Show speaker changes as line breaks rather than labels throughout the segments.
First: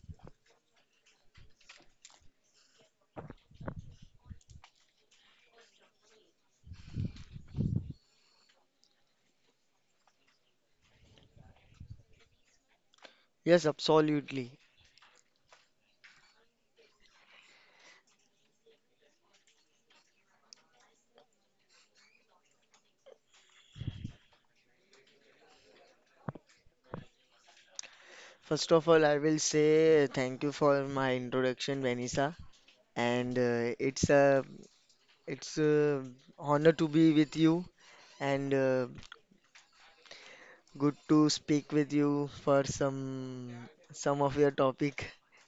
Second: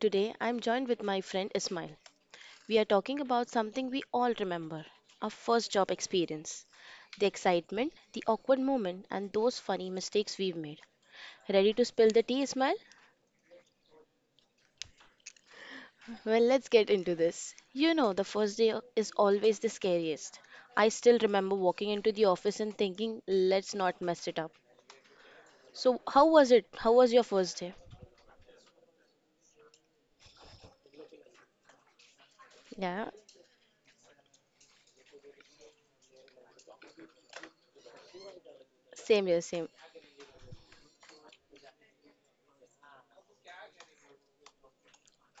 today I'm joined with my friend Ismail. We are talking about something we all remember our first job experience. The excitement, the awkward moment, and those funny mistakes we've made. Ready to spill the tea, Ismail?
Yes, absolutely.
Well, let's get into this. The first day is always the scariest. I still remember walking into the office and thinking, let's not mess it up. So, how was it? How was your first day?
First of all, I will say thank you for my introduction, Vanessa,
Yeah,
and it's a honor to be with you, and
same here, same.
good to speak with you for some of your topic,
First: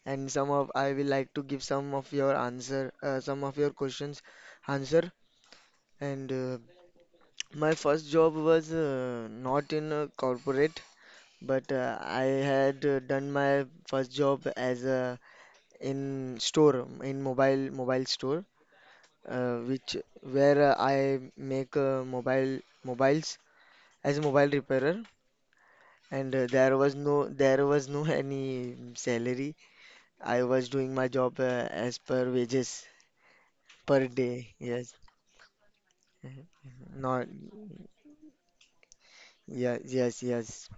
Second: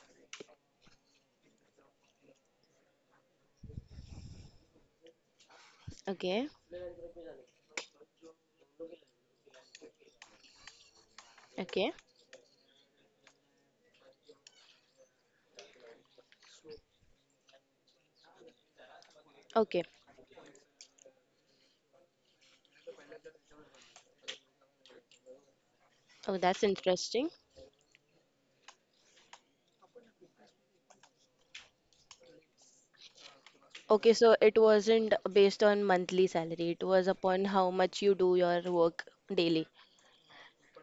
and some of I will like to give some of your answer, some of your questions answer. And
Okay,
My first job was not in a corporate, but
okay.
I had done my first job as a in store, in mobile store,
Okay.
which where I make mobiles as a mobile repairer. And
Oh, that's
there was
interesting.
no there was no any salary. I was doing my job as per wages per
Okay, so
day.
it
Yes,
wasn't based on monthly salary. It was
not.
upon how much you do your work daily.
Yes, yes, yes,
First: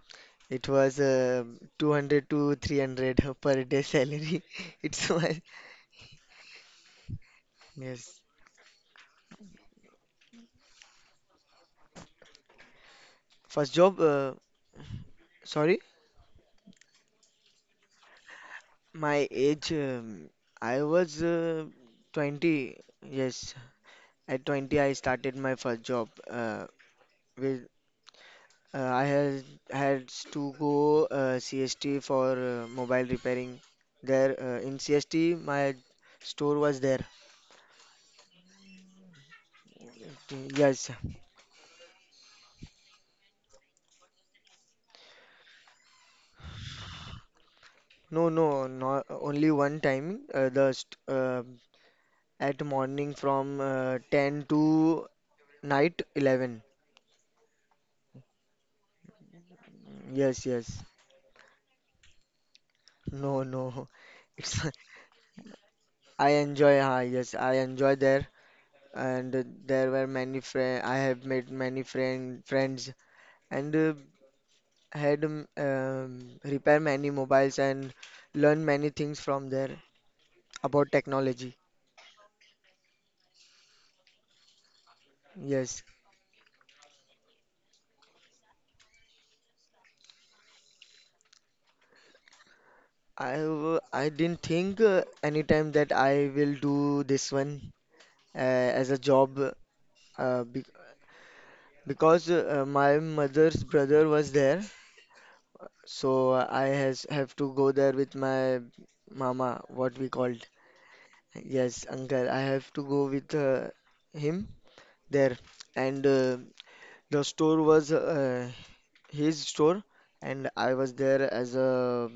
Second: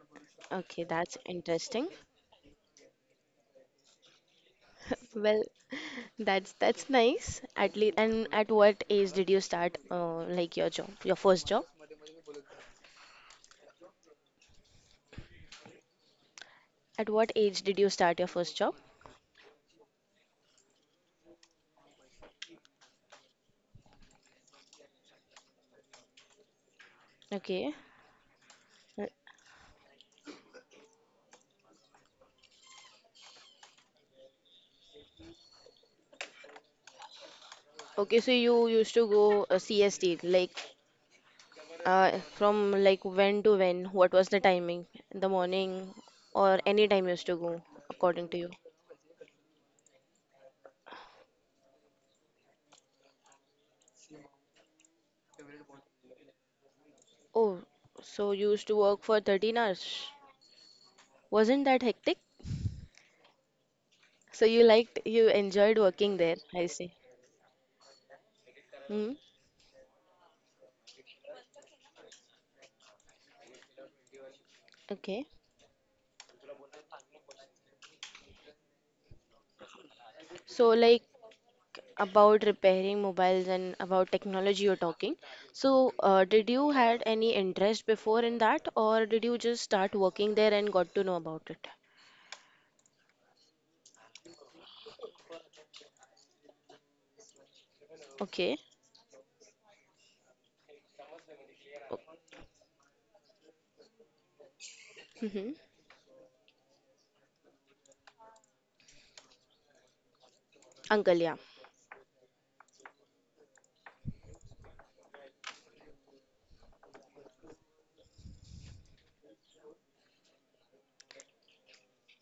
it
Okay,
was
that's interesting.
200 to 300 per day salary. It's my
Well, that's nice. At least,
yes
and at what age did you start like your job, your first job?
first job, sorry.
At what age did you start your first job?
My age, I was 20. Yes, at 20 I started my first job. With
Okay. Uh,
I had to go CST for mobile repairing. There in CST, my store was there.
Okay, so you used to go CST like
Yes.
from like when to when? What was the timing? In the morning or any time you used to go according
No,
to you?
no, not only one time. The st at morning from 10 to night 11.
Oh, so you used to work for 13 hours.
Yes, yes.
Wasn't that hectic?
No, no.
So
It's
you enjoyed working
I
there, I
enjoy,
see.
yes, I enjoy there,
Hmm.
and there were many friend. I have made many friends, and had
Okay.
repair many mobiles and learn many things from there
So
about
like
technology.
about repairing mobiles and about technology you're talking.
Yes,
So did you had any interest before in that, or did you just start working there and got to know about it?
I didn't think anytime that I will do this one uh,
Okay.
as a job, be because my mother's brother was there,
Mm-hmm.
so I has have to go there with my mama, what we called.
Uncle, yeah.
Yes, uncle, I have to go with him there. And the store was his store, and I was there as a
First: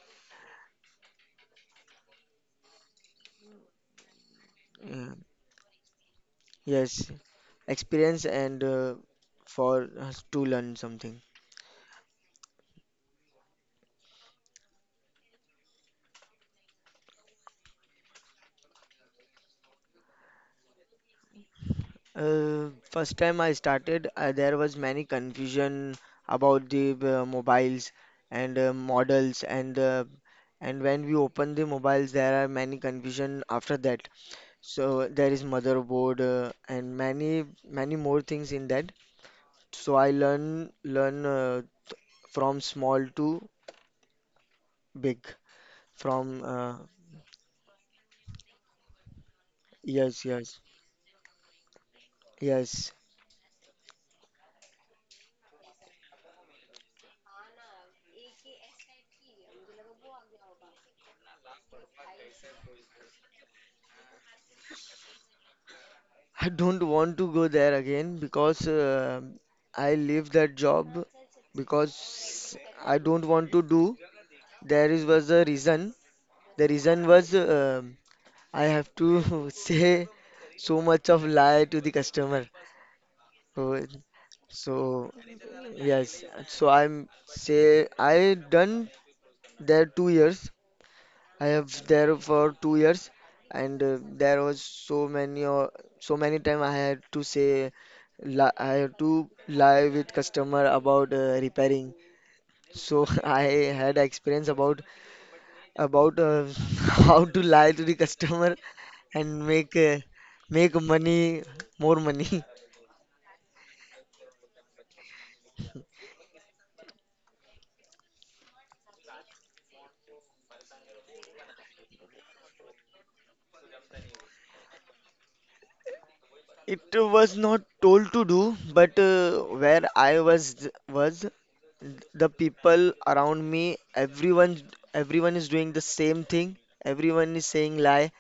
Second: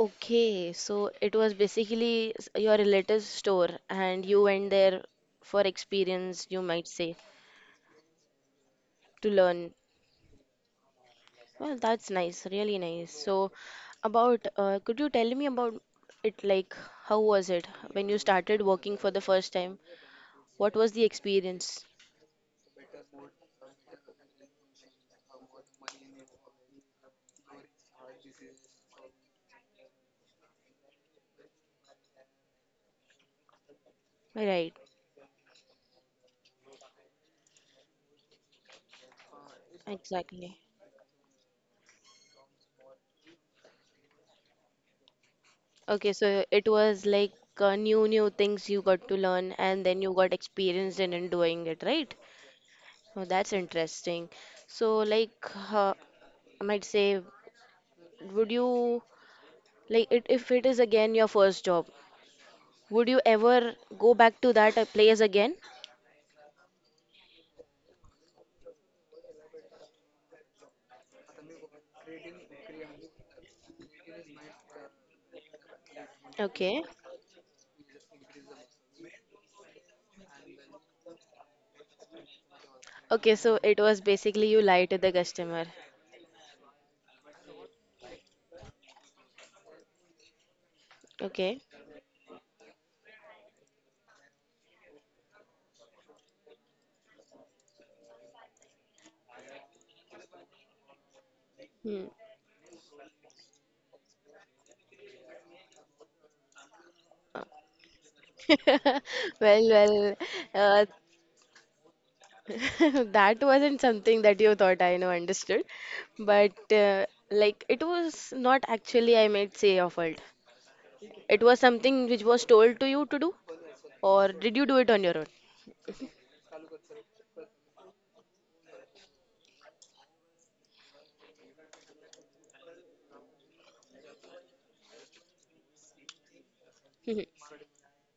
Okay, so it was basically your relative's store, and you went there
mm,
for experience, you
yes
might say.
experience. And
To learn.
for us to learn something.
Well, that's nice, really nice. So, about could you tell me about it? Like, how was it when you started working for the first time? What was the experience?
First time I started, there was many confusion about the mobiles and models, and when we open the mobiles, there are many confusion after that.
Right,
So there is motherboard and many more things in that. So I
exactly.
learn from small to big.
Okay,
From
so it was like new things you got to learn, and then you
yes,
got
yes,
experienced in doing it, right?
yes.
Oh, that's interesting. So, like, uh, I might say, would you like it if it is again your first job? Would you ever go back to that place again?
I don't want to go there again because I leave that job because I don't want to do. There is was a reason. The
Okay.
reason was I have to say so much of lie to the customer.
Okay, so
So
it was basically you
so
lie to the customer.
yes, so I'm say I done there 2 years. I
Okay.
have there for 2 years, and there was so many or so many time I had to say li I had to lie with customer about repairing.
Hmm.
So I had experience about about uh, how to
Uh,
lie to the customer and
Well,
make
well,
make
uh,
money, more money.
that wasn't something that you thought I know understood, but like it was not actually, I might say, your fault. It was something which was told to you to do, or did you do it on your own?
It was not told to do, but where I was the people around me, everyone everyone is doing the same thing,
Mhm.
everyone is saying lie.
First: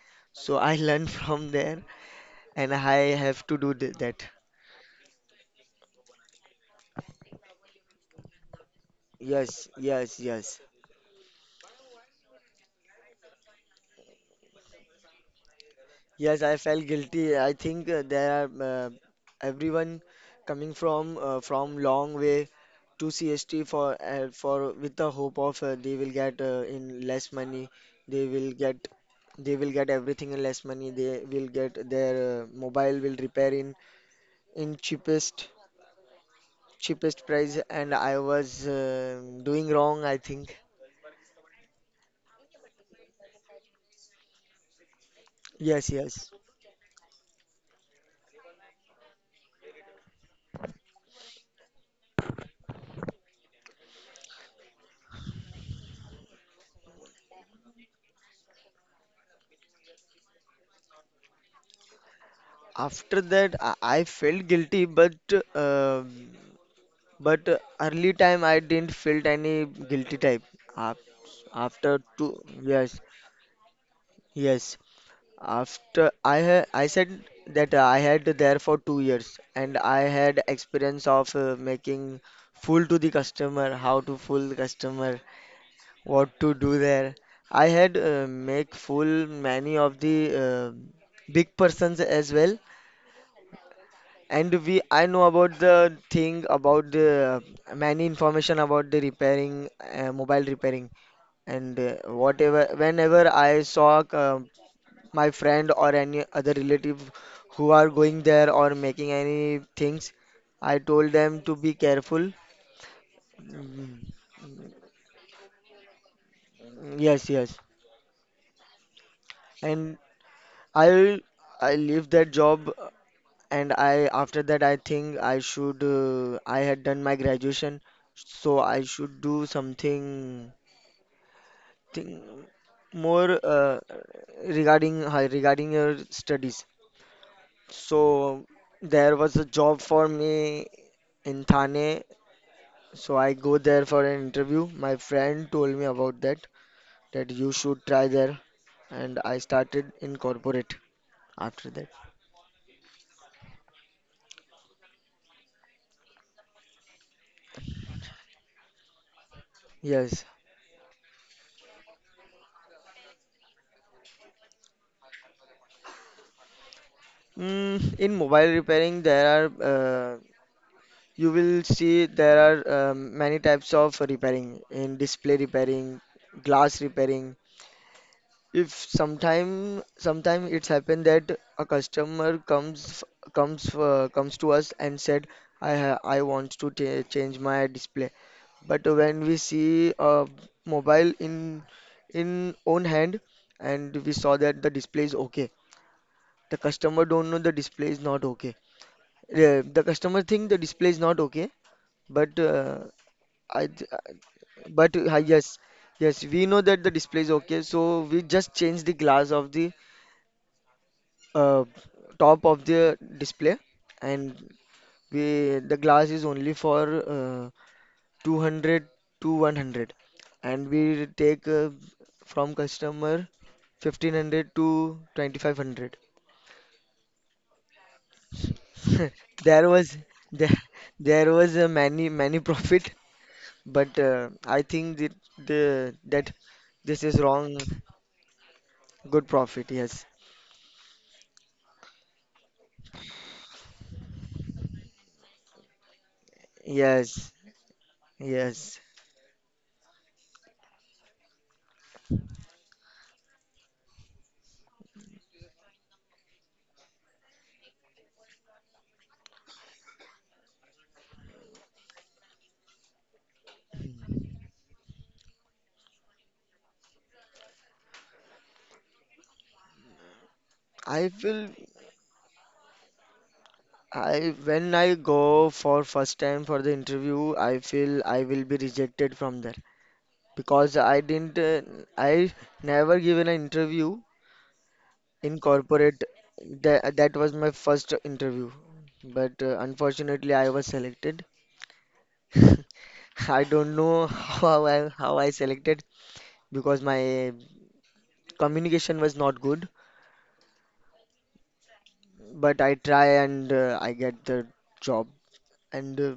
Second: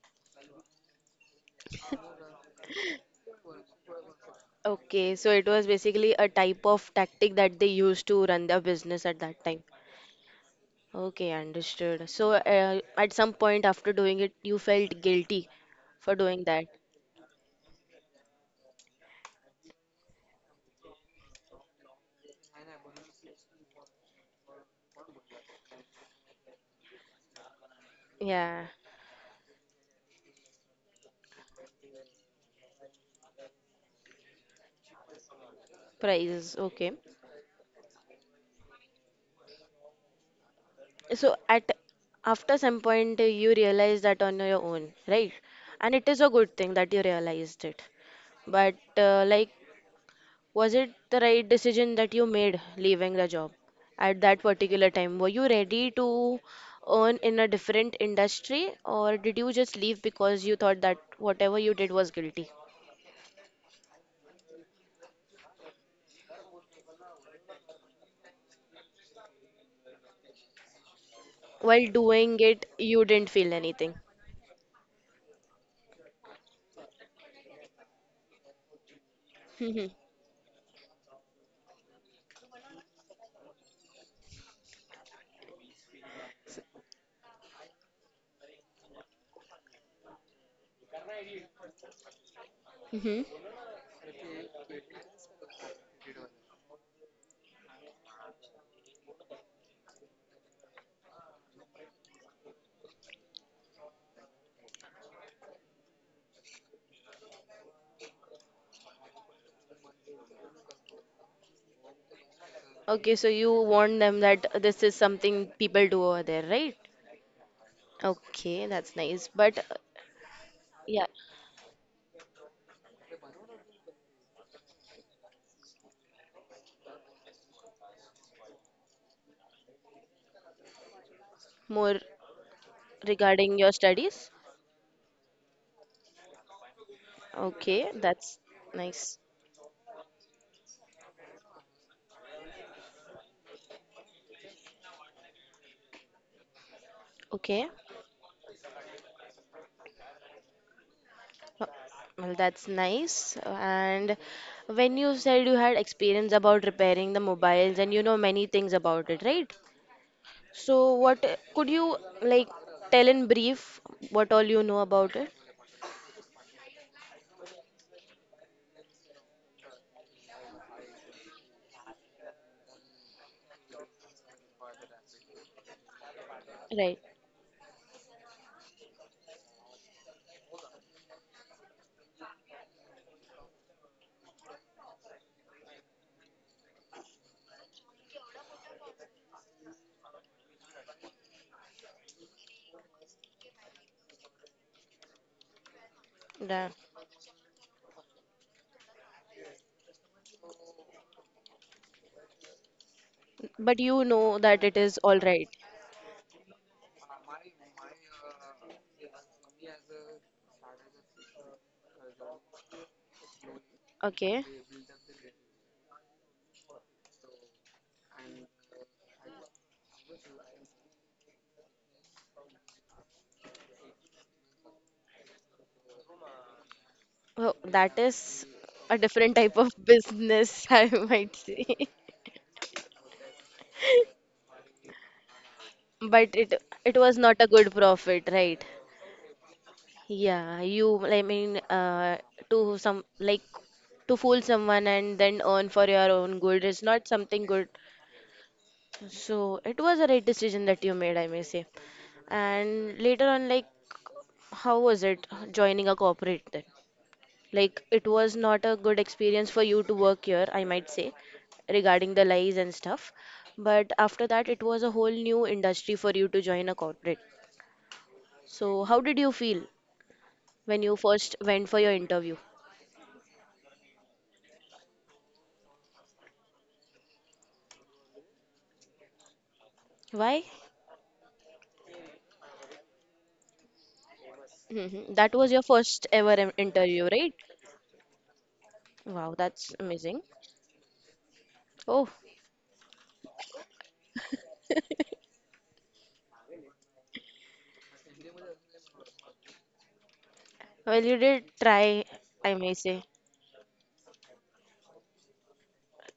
So I learn from there, and I have to that.
Okay, so it was basically a type of tactic that they used to run their business at that
Yes,
time.
yes, yes.
Okay, understood. So, at some point after doing it, you felt guilty for
Yes,
doing
I
that.
felt guilty. I think there are everyone coming from long way to CST for with the hope of they will get in less money. they will
Yeah,
get they will get everything in less money. They will get their mobile will repair in cheapest
prizes. Okay.
cheapest price, and I was doing wrong, I think.
So, at after some point, you realized that on your own, right?
Yes,
And it is a
yes.
good thing that you realized it. But, like, was it the right decision that you made leaving the job at that particular time? Were you ready to earn in a different industry, or did you just leave because you thought that whatever you did was guilty?
After that, I felt guilty, but uh, but early time I didn't felt any guilty type. Af-
While
After
doing
two,
it,
yes,
you didn't feel anything.
yes. After I said that I had there for 2 years, and
Hmm.
I had experience of making fool to the customer, how to fool the customer, what to do there. I had make full many of the big persons as well,
Hmm.
and we I know about the thing about the many information about the repairing mobile repairing. And whatever whenever I saw my friend or any other relative who are going there or making any things, I told them to be careful.
Okay, so you warned
Mm,
them that this is something people do over there, right?
yes, yes,
Okay, that's nice. But
and
yeah,
I'll I leave that job, and I after that I think I should I had done my graduation, so I should do something
more
thing more,
regarding your studies.
regarding your studies.
Okay, that's
So there
nice.
was a job for me in Thane, so I go there for an interview. My friend told me about that, that you
Okay,
should try there, and I started in corporate
uh,
after that.
well, that's nice. And when you said you had experience about repairing the mobiles and you know many things about it, right?
Yes.
So, what could you like tell in brief what all you know about it?
Mm, in mobile repairing, there are you will see there are many types of repairing: in display repairing, glass
Right.
repairing. If sometime it's happened that a customer comes to us and said, I ha I want to change my display. But when we see a mobile in own hand, and we saw that the display is okay, the
Right.
customer don't know the display is not okay. The customer think the display is not okay, but I,
But
th-
you
I-
know that it
but
is all right.
yes, we know that the display is okay, so we just change the glass of the uh, top of the display, and
Okay.
we the glass is only for 200 to 100, and we take from customer 1500 to 2500.
Well, that is a different type
There
of
was there,
business, I
there
might
was a
say.
many profit. But I think that the that
But it
this
it
is
was not
wrong.
a good profit, right?
Good profit. Yes.
Yeah, you I mean to some like to fool someone and then earn for your own good is not
Yes.
something good.
Yes.
So it was a right decision that you made, I may say. And later on, like how was it joining a corporate then? Like, it was not a good experience for you to work here, I might say, regarding the lies and stuff. But after that, it was a whole new industry for you to join a corporate. So, how did you feel when you
I
first
feel
went for your interview?
I when I go for first time for the interview, I feel I will be rejected from there
Why?
because I didn't I never given an interview
Mhm. That
in
was your
corporate.
first ever interview,
That was
right?
my first interview. But
Wow, that's amazing.
unfortunately, I was selected.
Oh,
I don't know how I selected, because my communication was not good,
well, you did try, I
but
may
I
say.
try, and I get the job. And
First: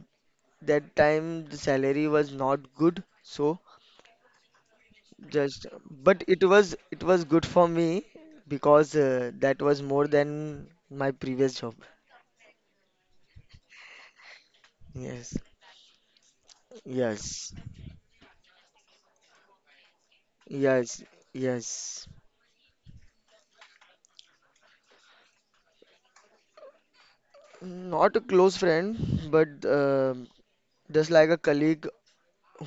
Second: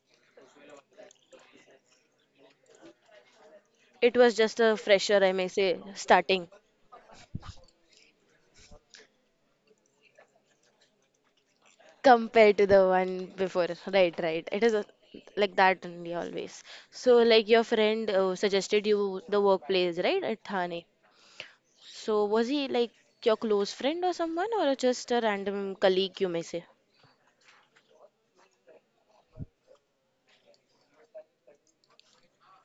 that time the salary was not good, so
It was just a fresher, I may
just
say,
but it
starting.
was it was good for me because that was more than my previous job.
Compared to the one before, right, right, it is a,
Yes,
like that only always. So like
yes,
your friend suggested you the workplace right at Thane.
yes, yes.
So was he like your close friend or someone or just a random colleague you may say.
Not a close friend, but just like a colleague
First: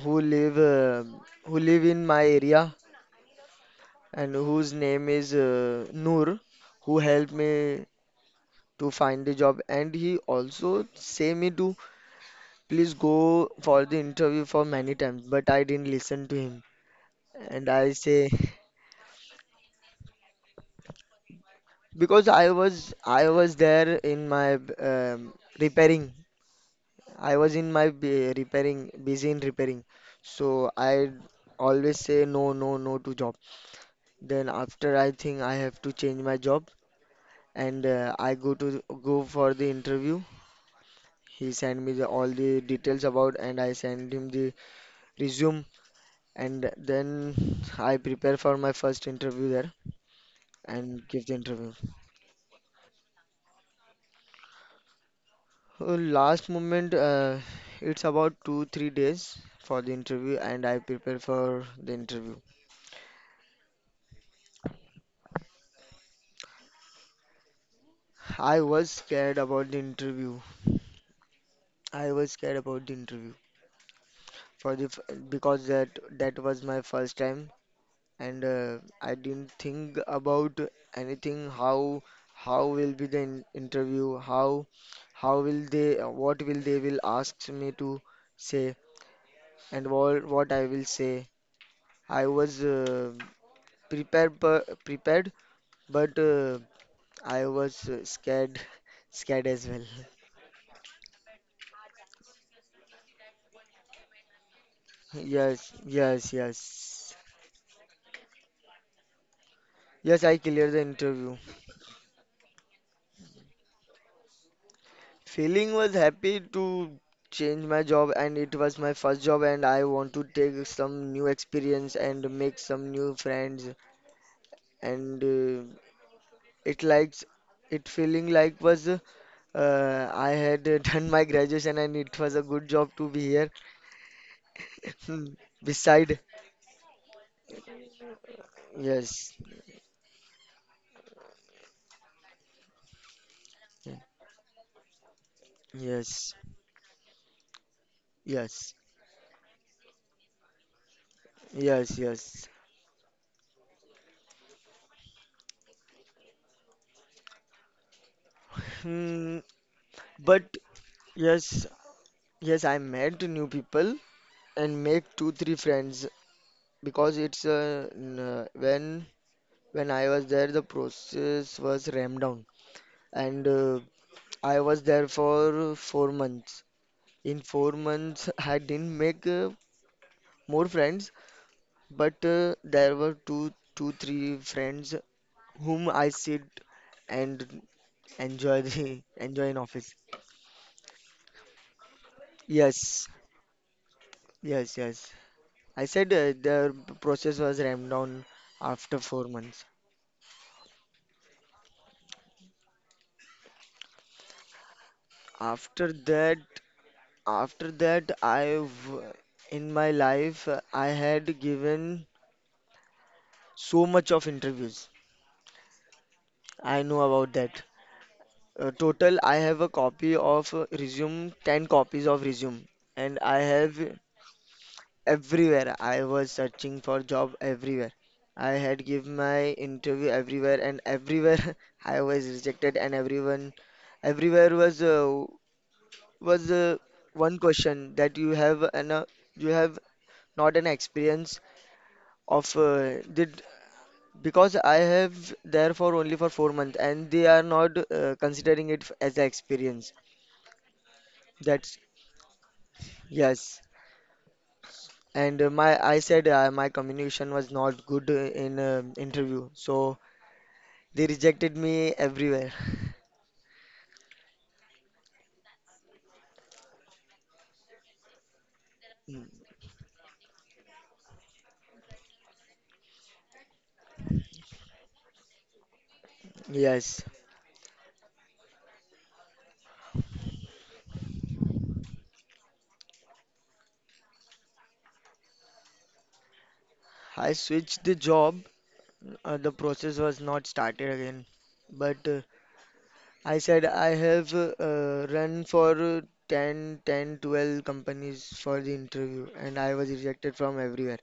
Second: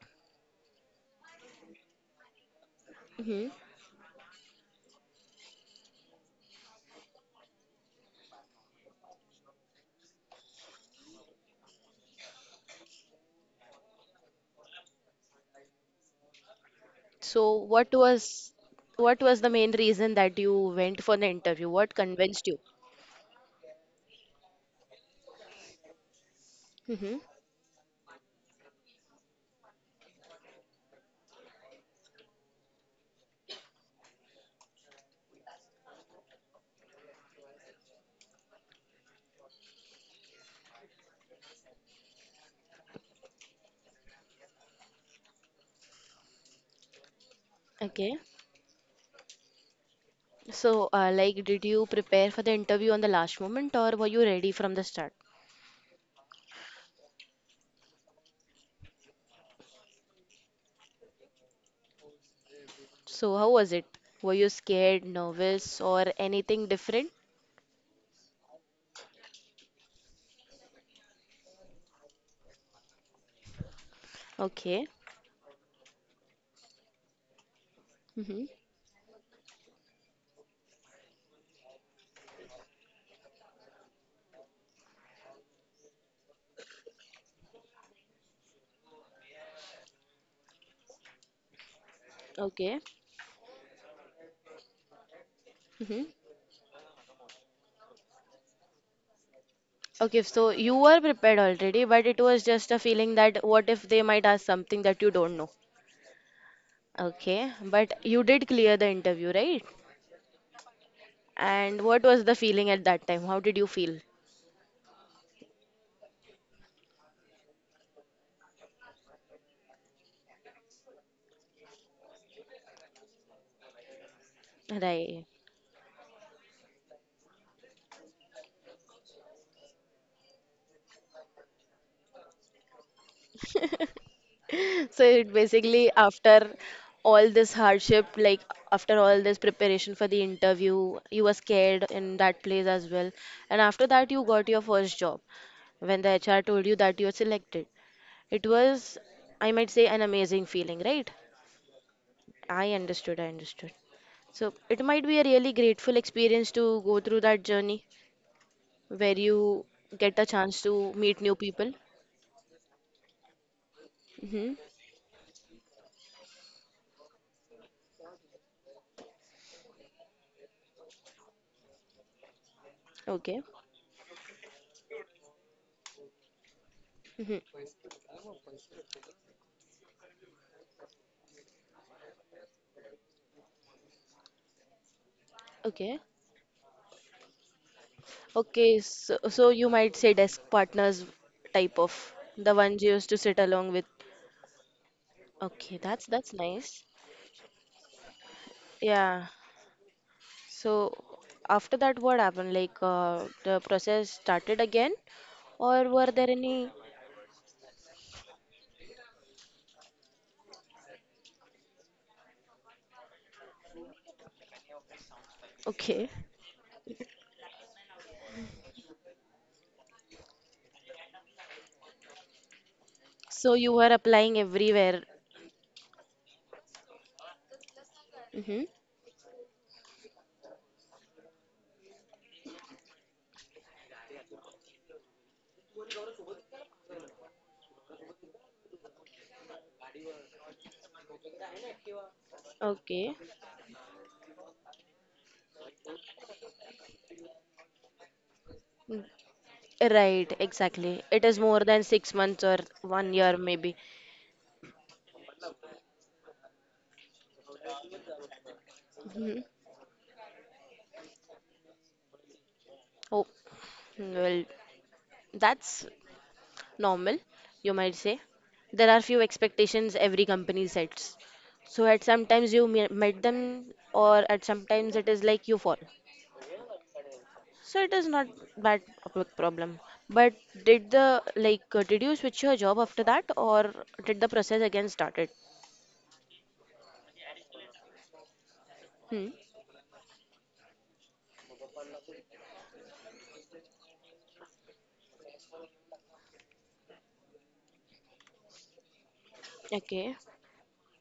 who live uh, who live in my area,
Hmm.
and whose name is Noor, who helped me to find the job. And he also say me to please go for the interview for many times, but I didn't listen to him.
So
And
what
I say
was what was the main reason that you went for the interview? What
because
convinced you?
I was there in my repairing.
Hmm.
I was in my b repairing, busy in repairing. So I always say no, no, no to job. Then after I think I have to change my job, and I go to go for the interview. He sent me the all the details about, and I sent him the resume, and then I
Okay,
prepare for my first interview there
so
and give the
like did
interview.
you prepare for the interview on the last moment or were you ready from the start?
Last moment, it's about two, 3 days for the interview, and I prepare for the interview.
So, how was it? Were you scared, nervous, or anything different?
I was scared about the interview. I was scared about the interview for the
Okay.
f- because that was my first time, and
Mm-hmm.
I didn't think about anything, how will be the in interview how will they what will they will ask me to say, and what I will say. I was
Okay.
prepared,
Mm-hmm.
but I was scared, scared as well.
Okay, so you were prepared already, but it was just a feeling that what if they might ask something that you don't know?
Yes, yes, yes,
Okay, but you did clear the interview, right?
yes, I cleared the interview.
And what was the feeling at that time? How did you feel?
Feeling was happy to change my job, and it was my first job, and I want to take some new experience and make some new friends. And
Right.
it likes it feeling like was I had done my graduation, and it was a good job to be here.
So it basically
Beside,
after all this hardship, like after all
yes,
this preparation for the interview, you were scared in that place as well. And after that, you got your first job when the
yes,
HR told you that you are selected. It
yes,
was, I might say, an amazing feeling, right?
yes, yes.
I understood, I understood. So it might be a really grateful experience to go through that journey where
Hmm,
you get a
but
chance to meet new
yes,
people.
yes, I met new people
Hmm.
and make two-three friends, because it's n- when I was there, the process was ramped down,
Okay.
and I was there for 4 months. In
Hmm.
4 months, I didn't make more friends, but there were two, three friends whom
Okay.
I sit and enjoy
Okay,
the
so,
enjoy
so
in
you
office.
might say desk partners type of the ones you
Yes,
used to sit along with.
yes, yes.
Okay,
I
that's
said
that's
the
nice.
process was ramped down after four
Yeah.
months.
So after that, what happened? Like the process started again, or
After
were there
that,
any?
After that, I've in my life I had given so much of interviews.
Okay.
I know about that. Total, I have a copy of resume, 10 copies of resume, and I
So you were
have
applying everywhere.
everywhere. I was searching for job everywhere. I
Mm-hmm.
had give my interview everywhere, and everywhere I was rejected, and everyone, everywhere was one question: that you have an you have not an experience of
Okay.
did because I have there for only for 4 months, and they are not considering it
Mm.
as an experience.
Right, exactly. It is more
That's
than 6 months or one year
yes.
maybe.
And my I said my communication was not good in
Hmm.
interview, so they rejected me everywhere.
Oh, well, that's normal, you might say. There are few
Mm,
expectations every company sets. So at sometimes you met them, or at sometimes it is like you fall.
Yes,
So it is not that a big problem. But did the like did you switch your job after that, or did the process again started?
I switched the job.
Hmm.
The process was not started again. But I said I have run for 10, ten, 12 companies for the interview, and I was
Okay.
rejected from everywhere.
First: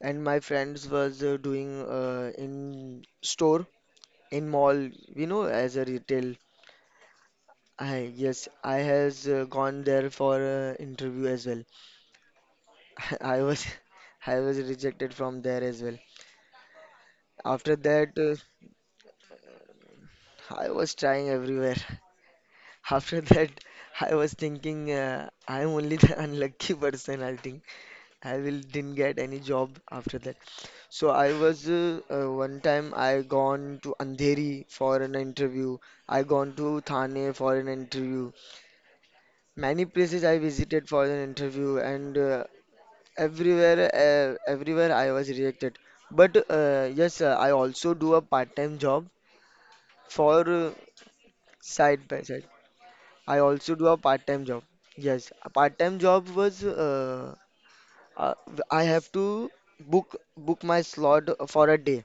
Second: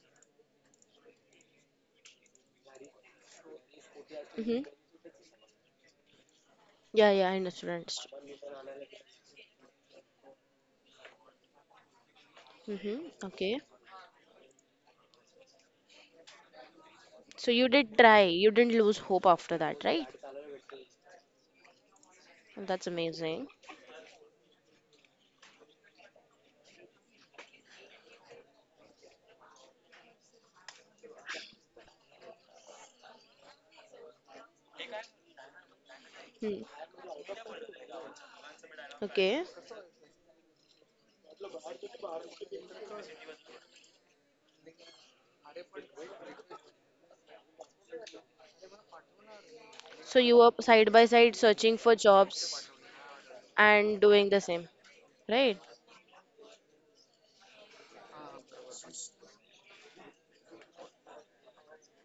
And my friends was doing in store, in
Mm-hmm.
mall, you know, as a retail.
Yeah, yeah, I understood.
I yes I has gone there for interview as well.
Mm-hmm.
I
Okay.
was I was rejected from there as well.
So you
after
did
that
try.
uh,
You didn't lose hope after that, right?
I was trying everywhere.
That's
After
amazing.
that, I was thinking I'm only the unlucky person, I think. I will didn't get any job after that. So I was one time I gone to Andheri for an interview. I gone
Hmm.
to Thane for an interview.
Okay.
Many places I visited for an interview, and everywhere I was rejected. But yes, I also do a part-time job
So you
for
were side by side searching for
side by side.
jobs
I also do a
and doing the
part-time job.
same,
Yes, a
right?
part-time job was uh, I have to book my slot for a day.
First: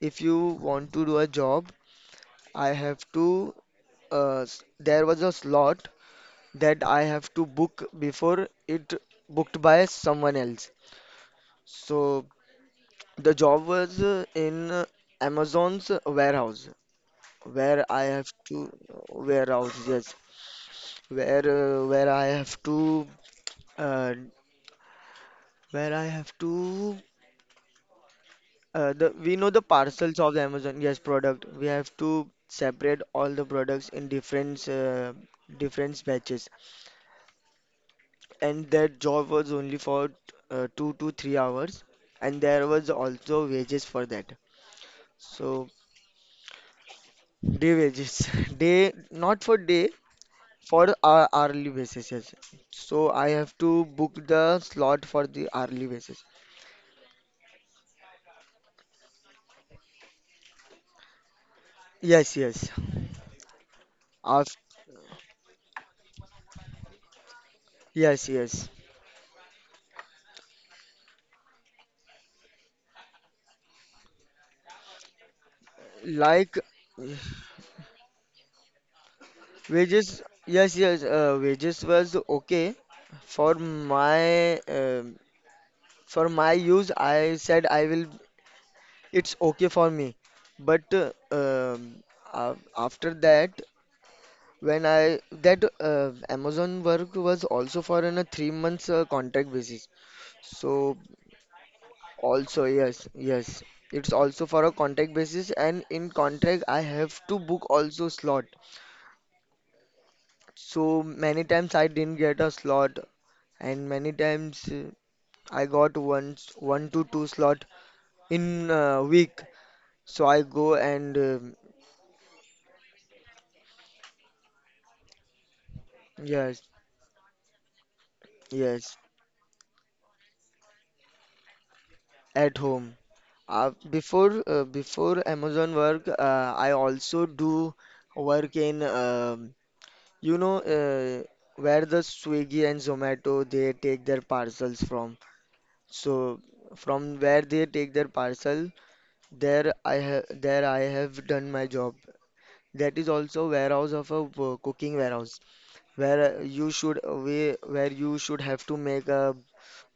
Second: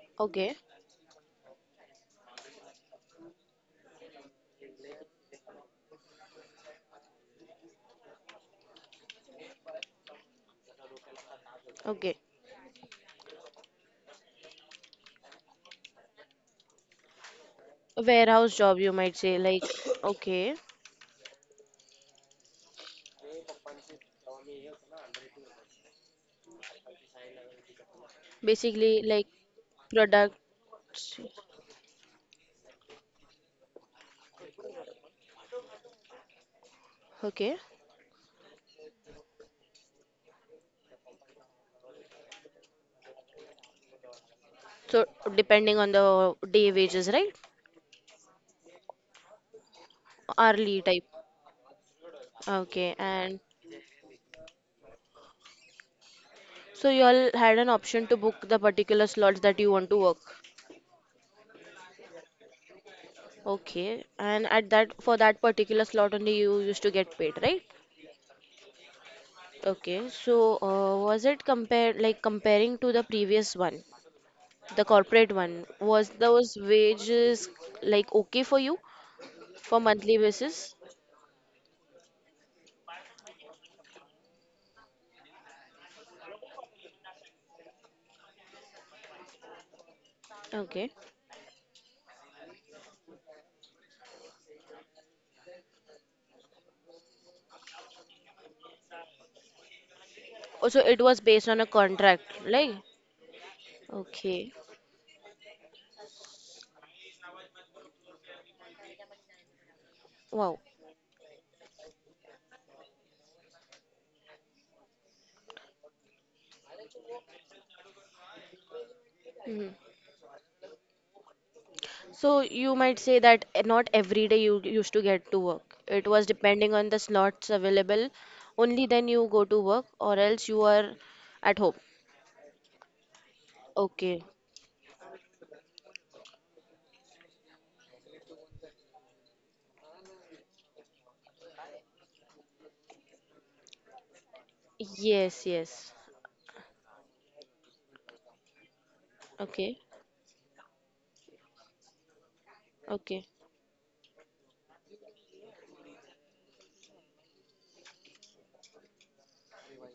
If you
Okay,
want to do a job, I have to, there was a slot that I have to book before it booked by someone else.
okay.
So the job was in Amazon's warehouse, where
A
I have
warehouse
to—
job, you might say, like,
warehouse, yes,
okay.
where I have to uh, where I have to
Basically,
the
like
we know the parcels of the Amazon, yes,
products,
product. We have to separate all the products in different different batches.
okay.
And that job was only for 2 to 3 hours, and there was also wages for that.
So
So
depending on the day wages, right?
day wages, day, not for day,
Hourly
for
type.
our hourly basis. Yes.
Okay,
So I
and
have to book the slot for the hourly basis.
so you all had an option to book the particular slots that you want to work.
Yes, yes.
Okay, and
Af
at that for that particular slot only you used to get paid, right?
yes, yes.
Okay, so was it compared like comparing to the previous one, the corporate one, was
Like
those wages like okay for you for monthly
wages, yes,
basis?
yes. Wages was okay for my um for my use. I said I will— it's okay for me, but
Okay.
after that, when I that Amazon work was also for on a 3 months contract basis.
Also,
So
it was based on a contract,
also
like
yes, yes, it's also
okay,
for a contract basis, and in contract I have to book also slot.
wow.
So many times I didn't get a slot, and many times I got once one to two slot in a week.
Hmm.
So I go and
So you might say that not every day you used to get to work. It was
yes,
depending on the slots available. Only
yes,
then you go to work, or else you are at home.
at home. Uh,
Okay.
before uh, before Amazon work, I also do work in you know where the Swiggy and Zomato they take their parcels from.
Yes, yes.
So from where they take their parcel,
Okay.
there I have done my job. That is
Okay.
also warehouse of a cooking warehouse where where you should have to make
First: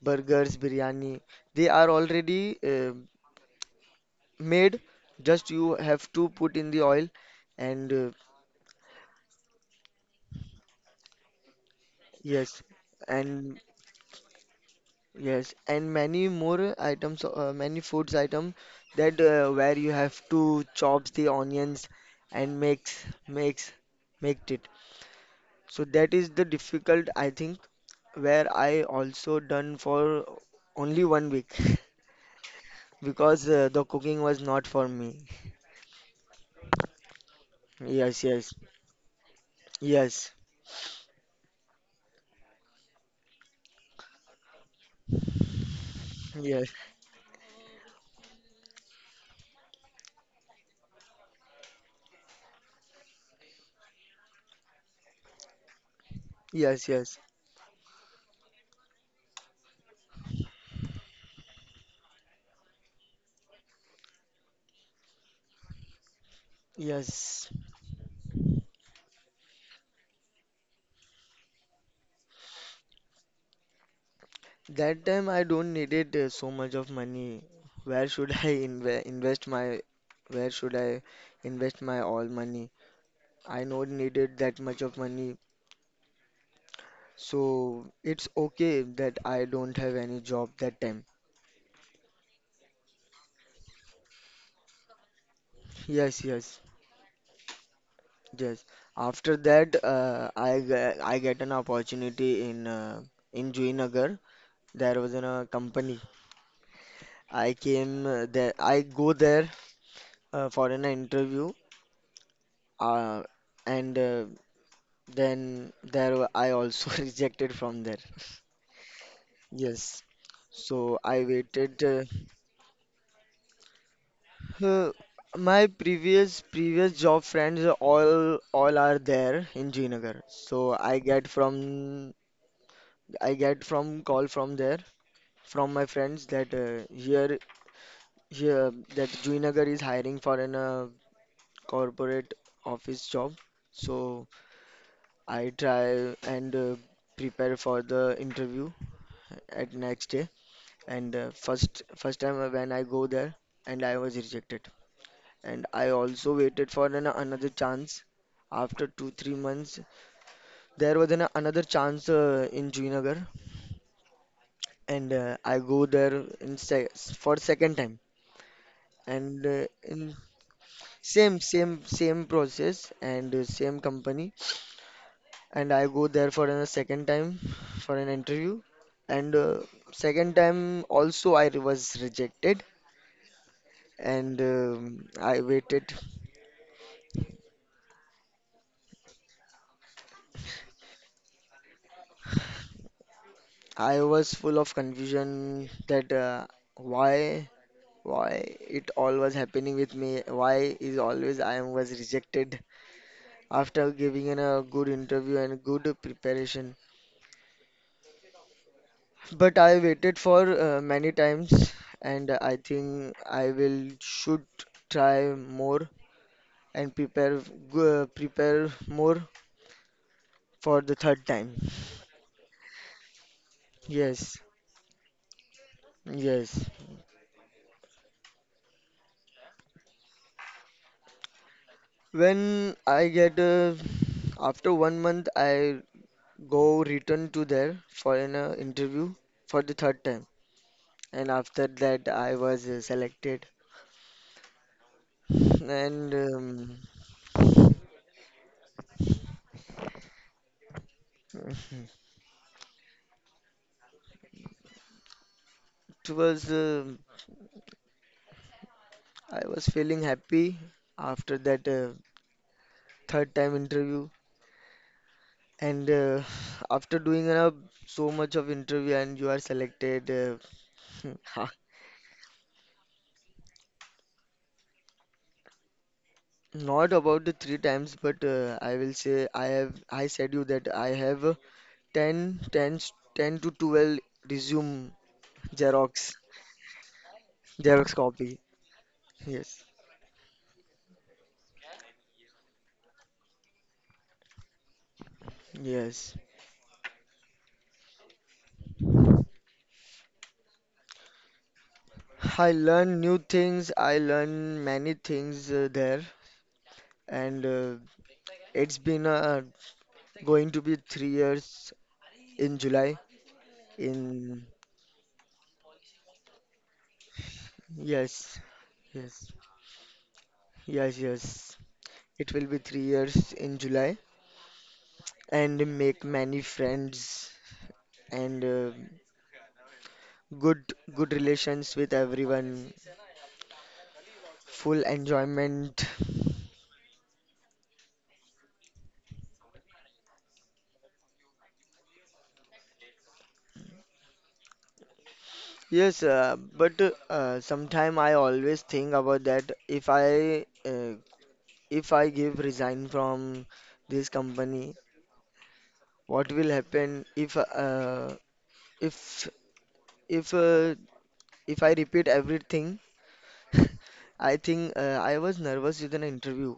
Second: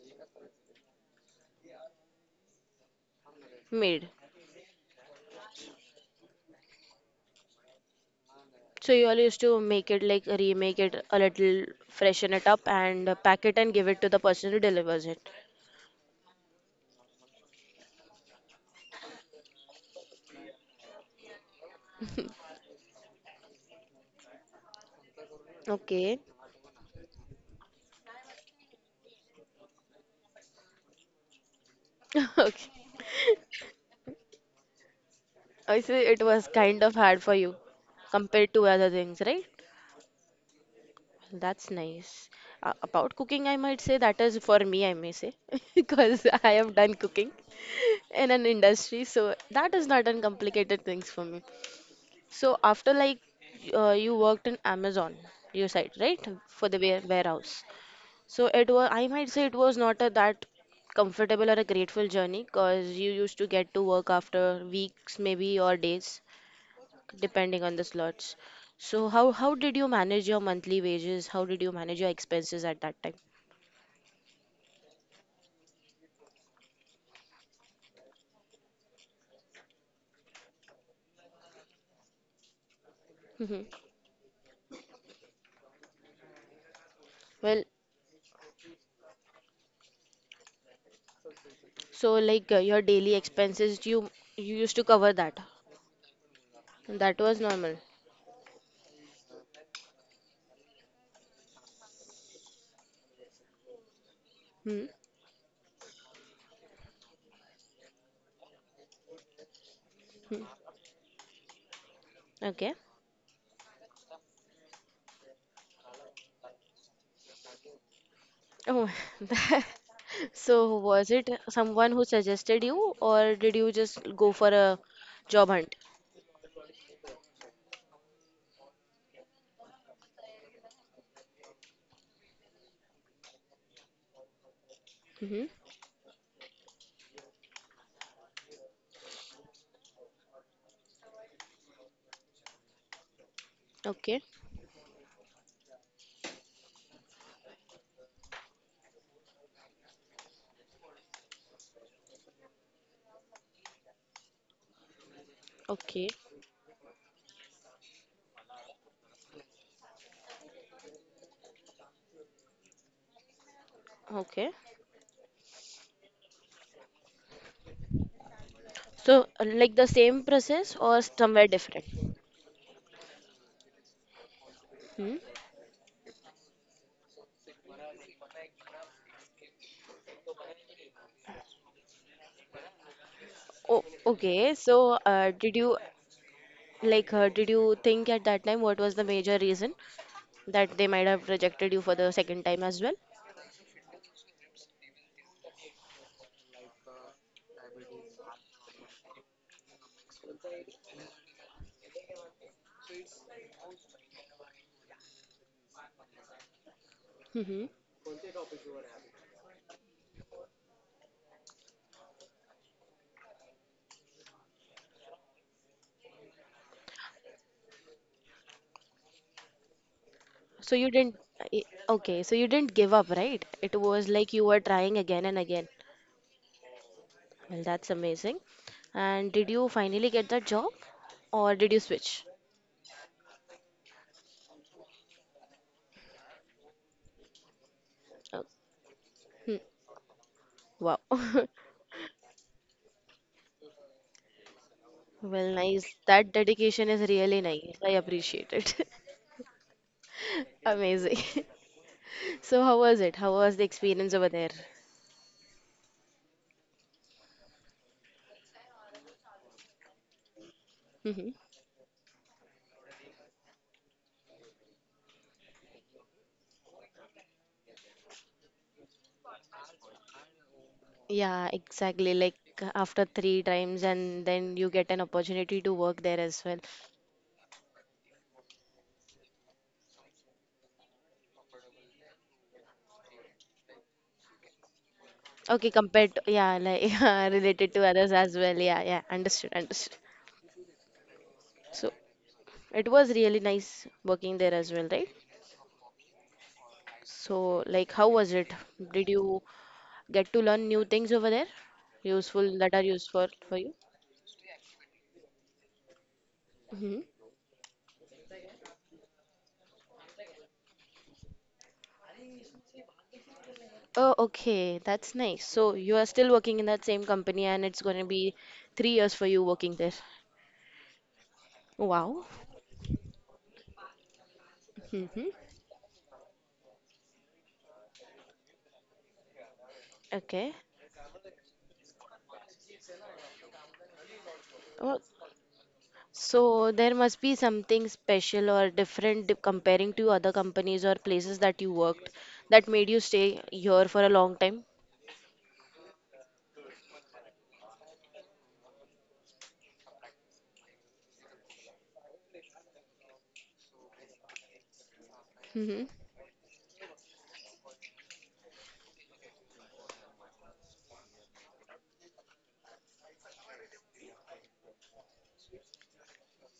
burgers, biryani. They are already
Made.
made, just you have to put in the oil and
So you all used to make it like remake it a little, freshen it up,
yes,
and pack it
and
and give it to the person who delivers it.
yes, and many more items, many foods item that where you have to chops the onions and make it. So that
Okay.
is the difficult, I think, where I also done for only one week.
Okay.
Because the cooking was not for me.
I see it was kind of hard for you
Yes,
compared
yes,
to other things, right?
yes,
Well, that's nice. About cooking, I might say that is for me, I may say, because I
yes,
have done cooking in an industry, so that is not uncomplicated things for me. So after like you worked in Amazon, you said, right? For the
yes, yes,
warehouse. So it was, I might say it was not a that comfortable or a grateful journey because you used to get to work after weeks, maybe or days,
yes.
depending on the slots. So how did you manage your monthly wages? How did you manage your expenses at that time?
That time I don't needed so much of money. Where should I invest my— where should I invest my all money?
Mhm.
I not needed that much of money.
Well,
So it's okay that I don't have any job that time.
so like your daily expenses, you used to cover that.
Yes, yes,
That was normal.
yes. After that, I get an opportunity in Juinagar.
Hmm.
There was a company. I came there. I go there
Hmm.
for an interview.
Okay.
Uh, and Then there were— I also rejected from there.
Oh,
Yes.
so
So
was
I
it
waited.
someone who suggested you, or did you just go for a
Uh,
job
my
hunt?
previous job friends, all are there in Jinagar. So I get from— I get from call from there
Mm-hmm.
from my friends that here that Jinagar is hiring for an corporate office job.
Okay.
So I try and prepare for the interview at next day. And first time when I go there and I was rejected, and I
Okay.
also waited for another chance. After 2 3 months there was another chance in Junagar,
Okay.
and I go there in se for second time.
So,
And uh,
like the
in
same process or
same
somewhere
same
different?
same process and same company,
Hmm.
and I go there for a second time for an interview, and second time also I was rejected,
Oh,
and
okay. So,
um, I
did you
waited.
did you think at that time what was the major reason that they might have rejected you for the second time as well?
I was full of confusion that why why it all was happening with me. Why is always I am was rejected after giving in a good interview and good preparation.
Mm-hmm.
But I waited for many times, and I think I will should try more and prepare more
So
for
you
the
didn't.
third time.
i- Okay. So you didn't give up, right? It was like
Yes,
you were trying again and again.
yes.
Well, that's amazing. And did you finally get that job, or did you switch?
When I get after one month, I— go return to there for an
Oh,
interview
hmm.
for the third time,
Wow.
and after that I was selected,
Well, nice.
and
That
um,
dedication is really nice. I appreciate it. Amazing.
it
So, how was it? How was the experience over there?
was I was feeling happy
Hmm.
after that third time interview, and after doing so much of interview and you are selected.
Yeah,
Ha-
exactly. Like after three times, and then you get an opportunity to work there as well.
Not about the three times, but I will say I have— I said you that I have 10, ten, ten to 12 resume
Okay, compared
Xerox
to, yeah, like yeah, related to
Xerox
others as
copy.
well. Yeah, yeah, understood,
Yes.
understood. So, it was really nice working there as well, right?
Yes.
So, like, how was it? Did you get to learn new things over there?
I
Useful that are
learn new
useful for
things.
you?
I learn many things there.
Mm-hmm.
And it's been going to be 3 years in July.
Oh,
In
okay. That's nice. So you are still working in that same company and it's going to be
yes,
3 years for
yes,
you working there.
yes, yes.
Wow.
It will be 3 years in July,
Mm-hmm.
and make many friends and
Okay.
good good relations with everyone. Full
Well,
enjoyment.
so there must be something special or different comparing to other companies or places that you worked that made you stay here for a long time.
Yes, but sometime I always think about that if I give resign from this company,
Mm-hmm.
what will happen if if if uh, if I repeat everything? I think I was nervous with an interview.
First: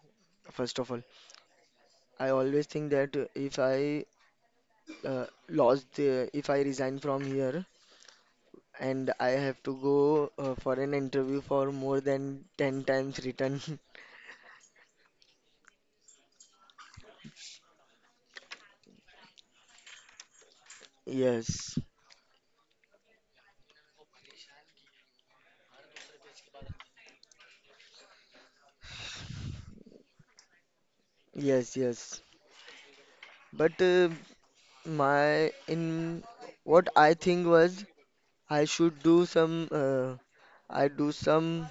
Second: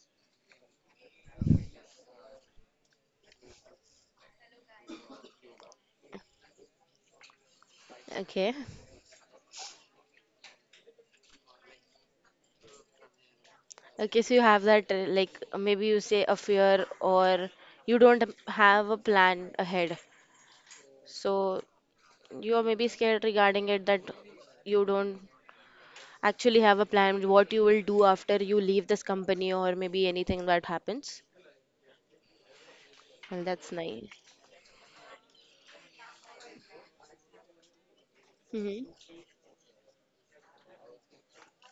First of all, I always think that if I lost the— if I resign from here
Okay.
and I have to go for an interview for more than 10 times return.
Okay, so you have that, like maybe you say a fear or you don't have a plan ahead. So
Yes.
you may be scared regarding it that you don't actually have a plan what you will do after you leave this company or maybe anything that happens.
Yes, yes.
Well, that's
But
nice.
my in what I think was I should
Hmm.
do some I do some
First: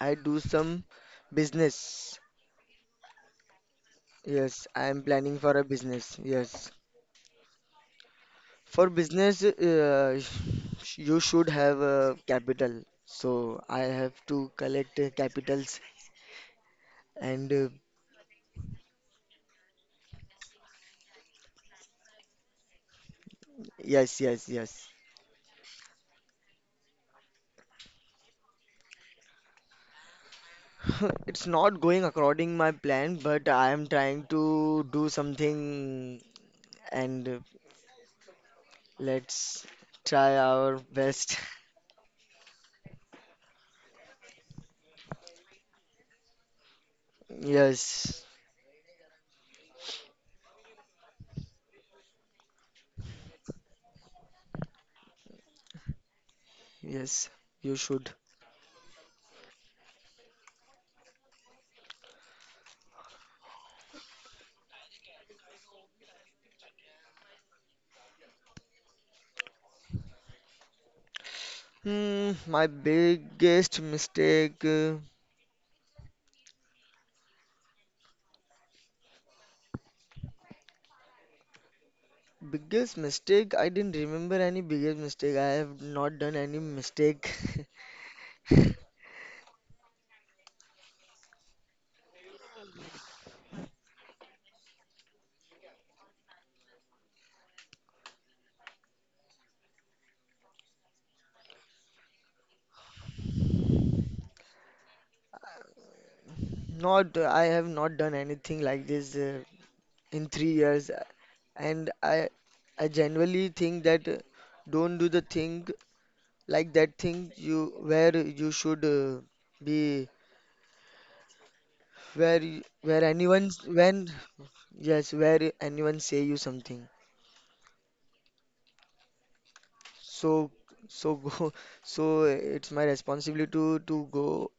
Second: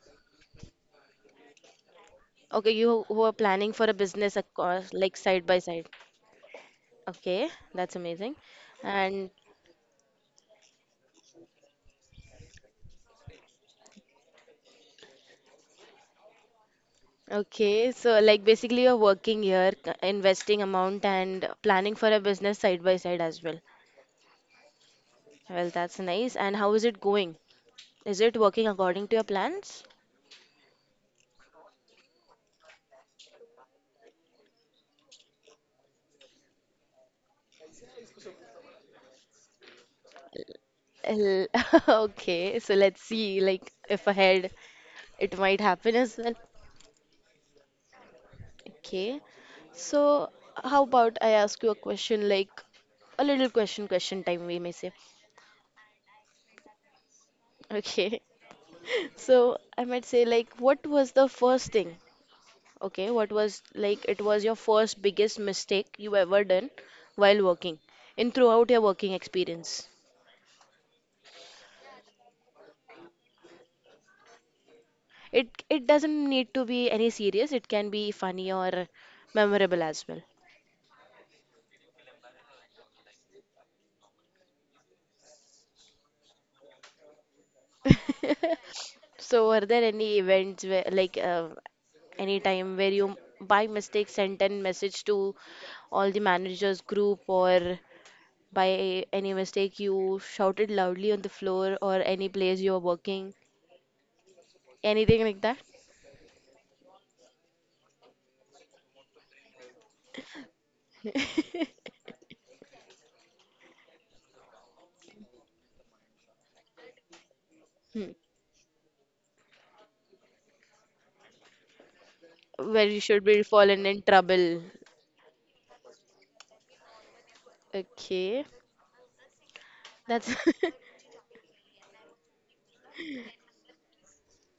I do some business.
Okay, you who are planning for a business,
Yes, I
of
am
like
planning
side
for
by
a
side.
business. Yes.
Okay, that's amazing.
For
And
business, you should have a capital. So I have to collect capitals and
okay, so like basically you're working here, investing amount and planning for a business side by side as well.
yes, yes, yes.
Well, that's nice. And how is it going? Is it working according to your plans?
It's not going according my plan, but I am trying to do something and let's try our best.
L- Okay, so let's see, like if ahead it might happen as well.
Yes,
Okay, so how about I ask you a question, like a little question time, we may say.
yes, you should.
Okay, so I might say, like, what was the first thing? Okay, what was like it was your first biggest mistake you ever done while working in throughout your working experience?
Hmm, my biggest mistake.
It doesn't need to be any serious, it can be funny or memorable as well.
Biggest mistake? I didn't remember any biggest mistake. I have not done any mistake.
So, are there any events where, like, any time where you by mistake sent an message to all the managers group, or by any mistake you shouted loudly on the floor, or any place you are working, anything like that?
Not, I have not done anything like this in 3 years. And I, I genuinely think that don't do the thing, like that thing you
Hmm.
where you should be— where
Where you
where
should be
anyone
fallen in
when—
trouble.
yes, where anyone say you something.
Okay, that's.
So so go so it's my responsibility to go—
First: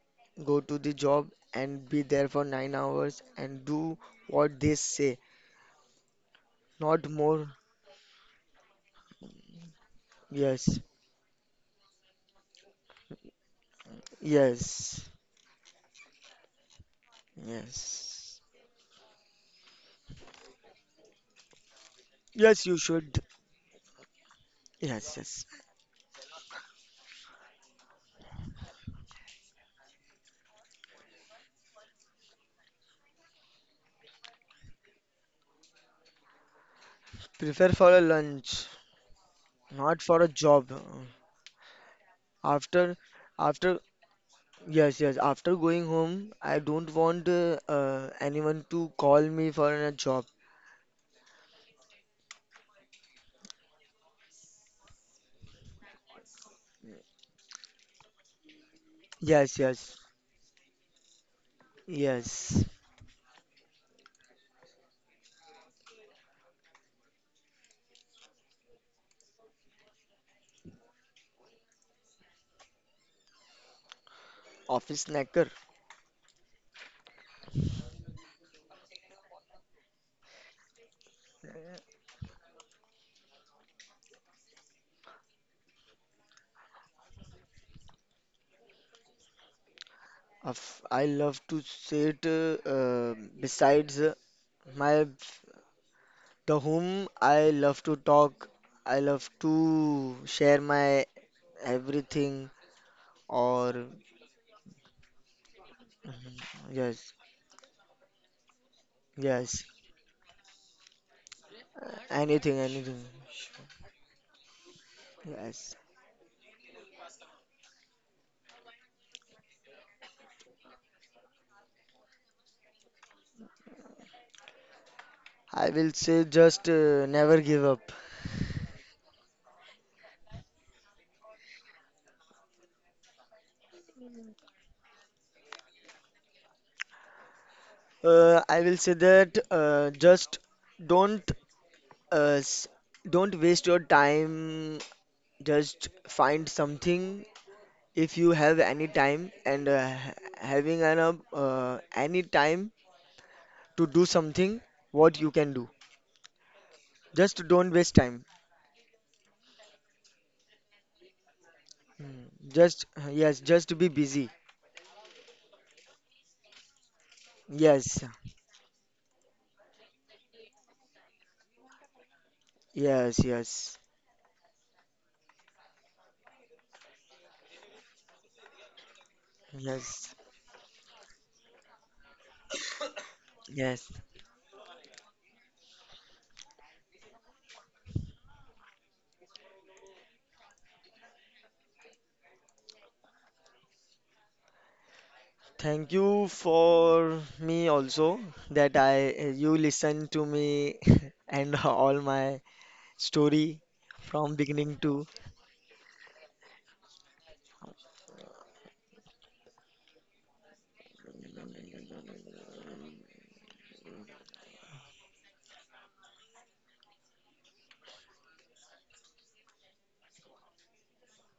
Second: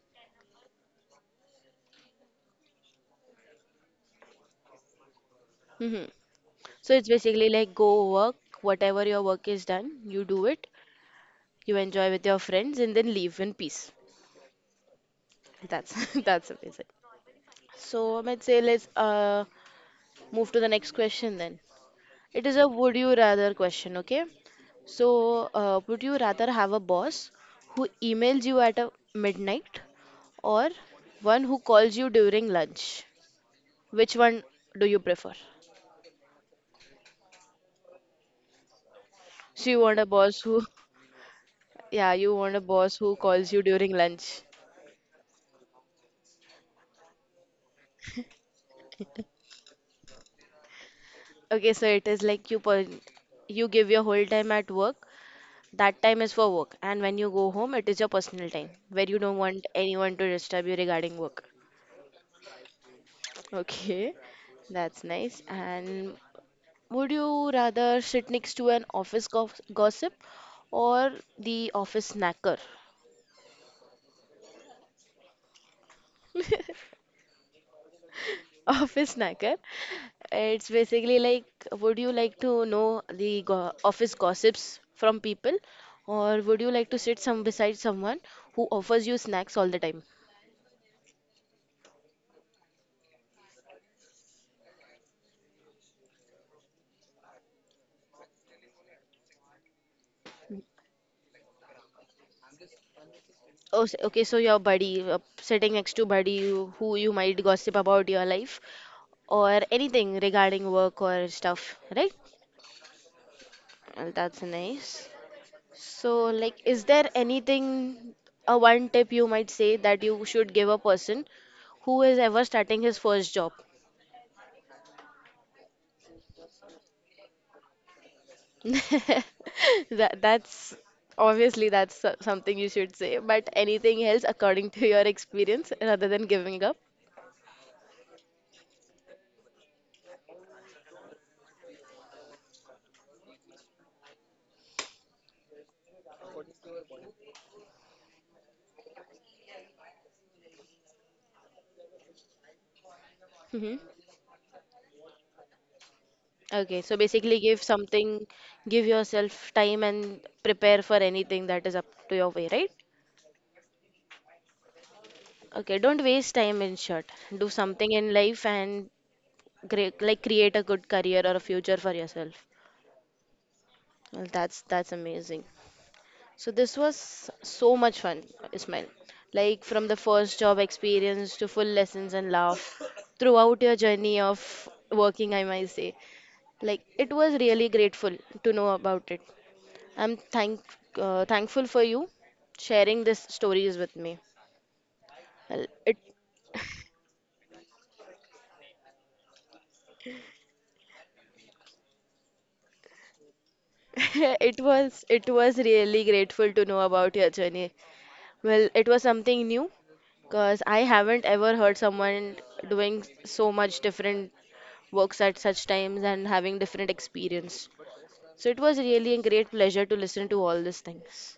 go to the job and be there for 9 hours and do what they say.
Mhm. So
Not
it's
more.
basically like go work, whatever your work is done, you do it,
Yes.
you enjoy with your friends, and then leave in peace.
Yes.
That's that's amazing. So
Yes.
Amit, say let's move to the next question then. It is
Yes,
a
you
would you
should.
rather question, okay? So
Yes, yes.
would you rather have a boss who emails you at a midnight or one who calls you during lunch? Which one do you prefer?
Prefer for a lunch,
So you want
not
a
for a
boss who,
job.
yeah, you want a
After
boss who calls you
after
during lunch.
yes, yes. After going home, I don't want anyone to call me for a job.
Okay, so it is like you give your whole time at work. That time is for work, and when you go home, it is your personal time where you don't
Yes,
want
yes,
anyone to disturb you regarding work.
yes.
Okay, that's nice. And would you rather sit next to an office gossip or the office snacker?
Office snacker.
Office snacker. It's basically like, would you like to know the go office gossips from people, or would you like to sit some beside someone who offers you snacks all the time?
I love to sit besides my— the whom I love to talk. I love to share my everything or—
Oh, okay, so your buddy, sitting next to buddy
Mhm.
you- who you
Yes,
might gossip about your life or
yes.
anything regarding work or stuff, right?
Anything, anything.
Well, that's nice.
Yes,
So, like, is there anything, a one tip you might say that you should give a person who is ever starting his first job?
I will say just never give up.
That's obviously something you should say, but anything else according to your experience rather than giving up?
I will say that just don't uh, s- don't waste your time. Just find something if you have any time and having an any time
Mm-hmm.
to do something, what you can do.
Okay, so
Just
basically give
don't waste time.
something, give yourself time and prepare for anything that is up to your
Mm,
way, right?
just yes, just be busy.
Okay, don't waste time in short. Do something
Yes,
in life and cre like create a good career or a future for yourself.
yes, yes,
Well, that's amazing. So this was so much fun, Ismail. Like from the
yes,
first job experience to full lessons and laugh throughout your
yes.
journey of working, I might say. Like it was really grateful to know about it. I'm thank thankful for you sharing this stories with me. Well,
Thank
it
you for me also that I you listen to me and all my story from
it
beginning
was
to.
it was really grateful to know about your journey. Well, it was something new because I haven't ever heard someone doing so much different works at such times and having different experience. So it was really a great pleasure to listen to all these things.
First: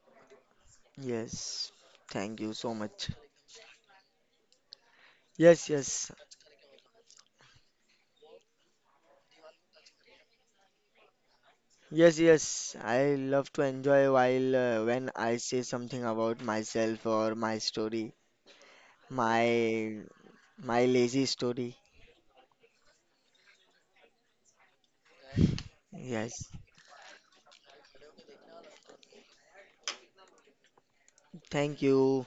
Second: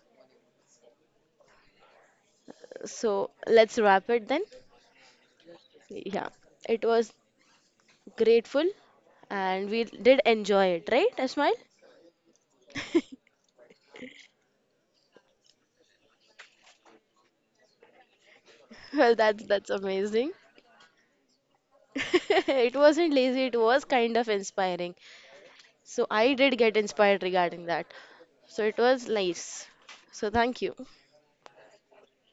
Yes, thank you so much.
So let's wrap it then.
Yes, yes,
Yeah, it was grateful and we did enjoy it, right, Ismail?
yes, yes. I love to enjoy while when I say something about myself or my story,
Well, that's
my
amazing.
my lazy story.
It wasn't lazy, it was kind of inspiring. So I
Yes,
did get inspired regarding that. So it was nice. So thank you.
thank you.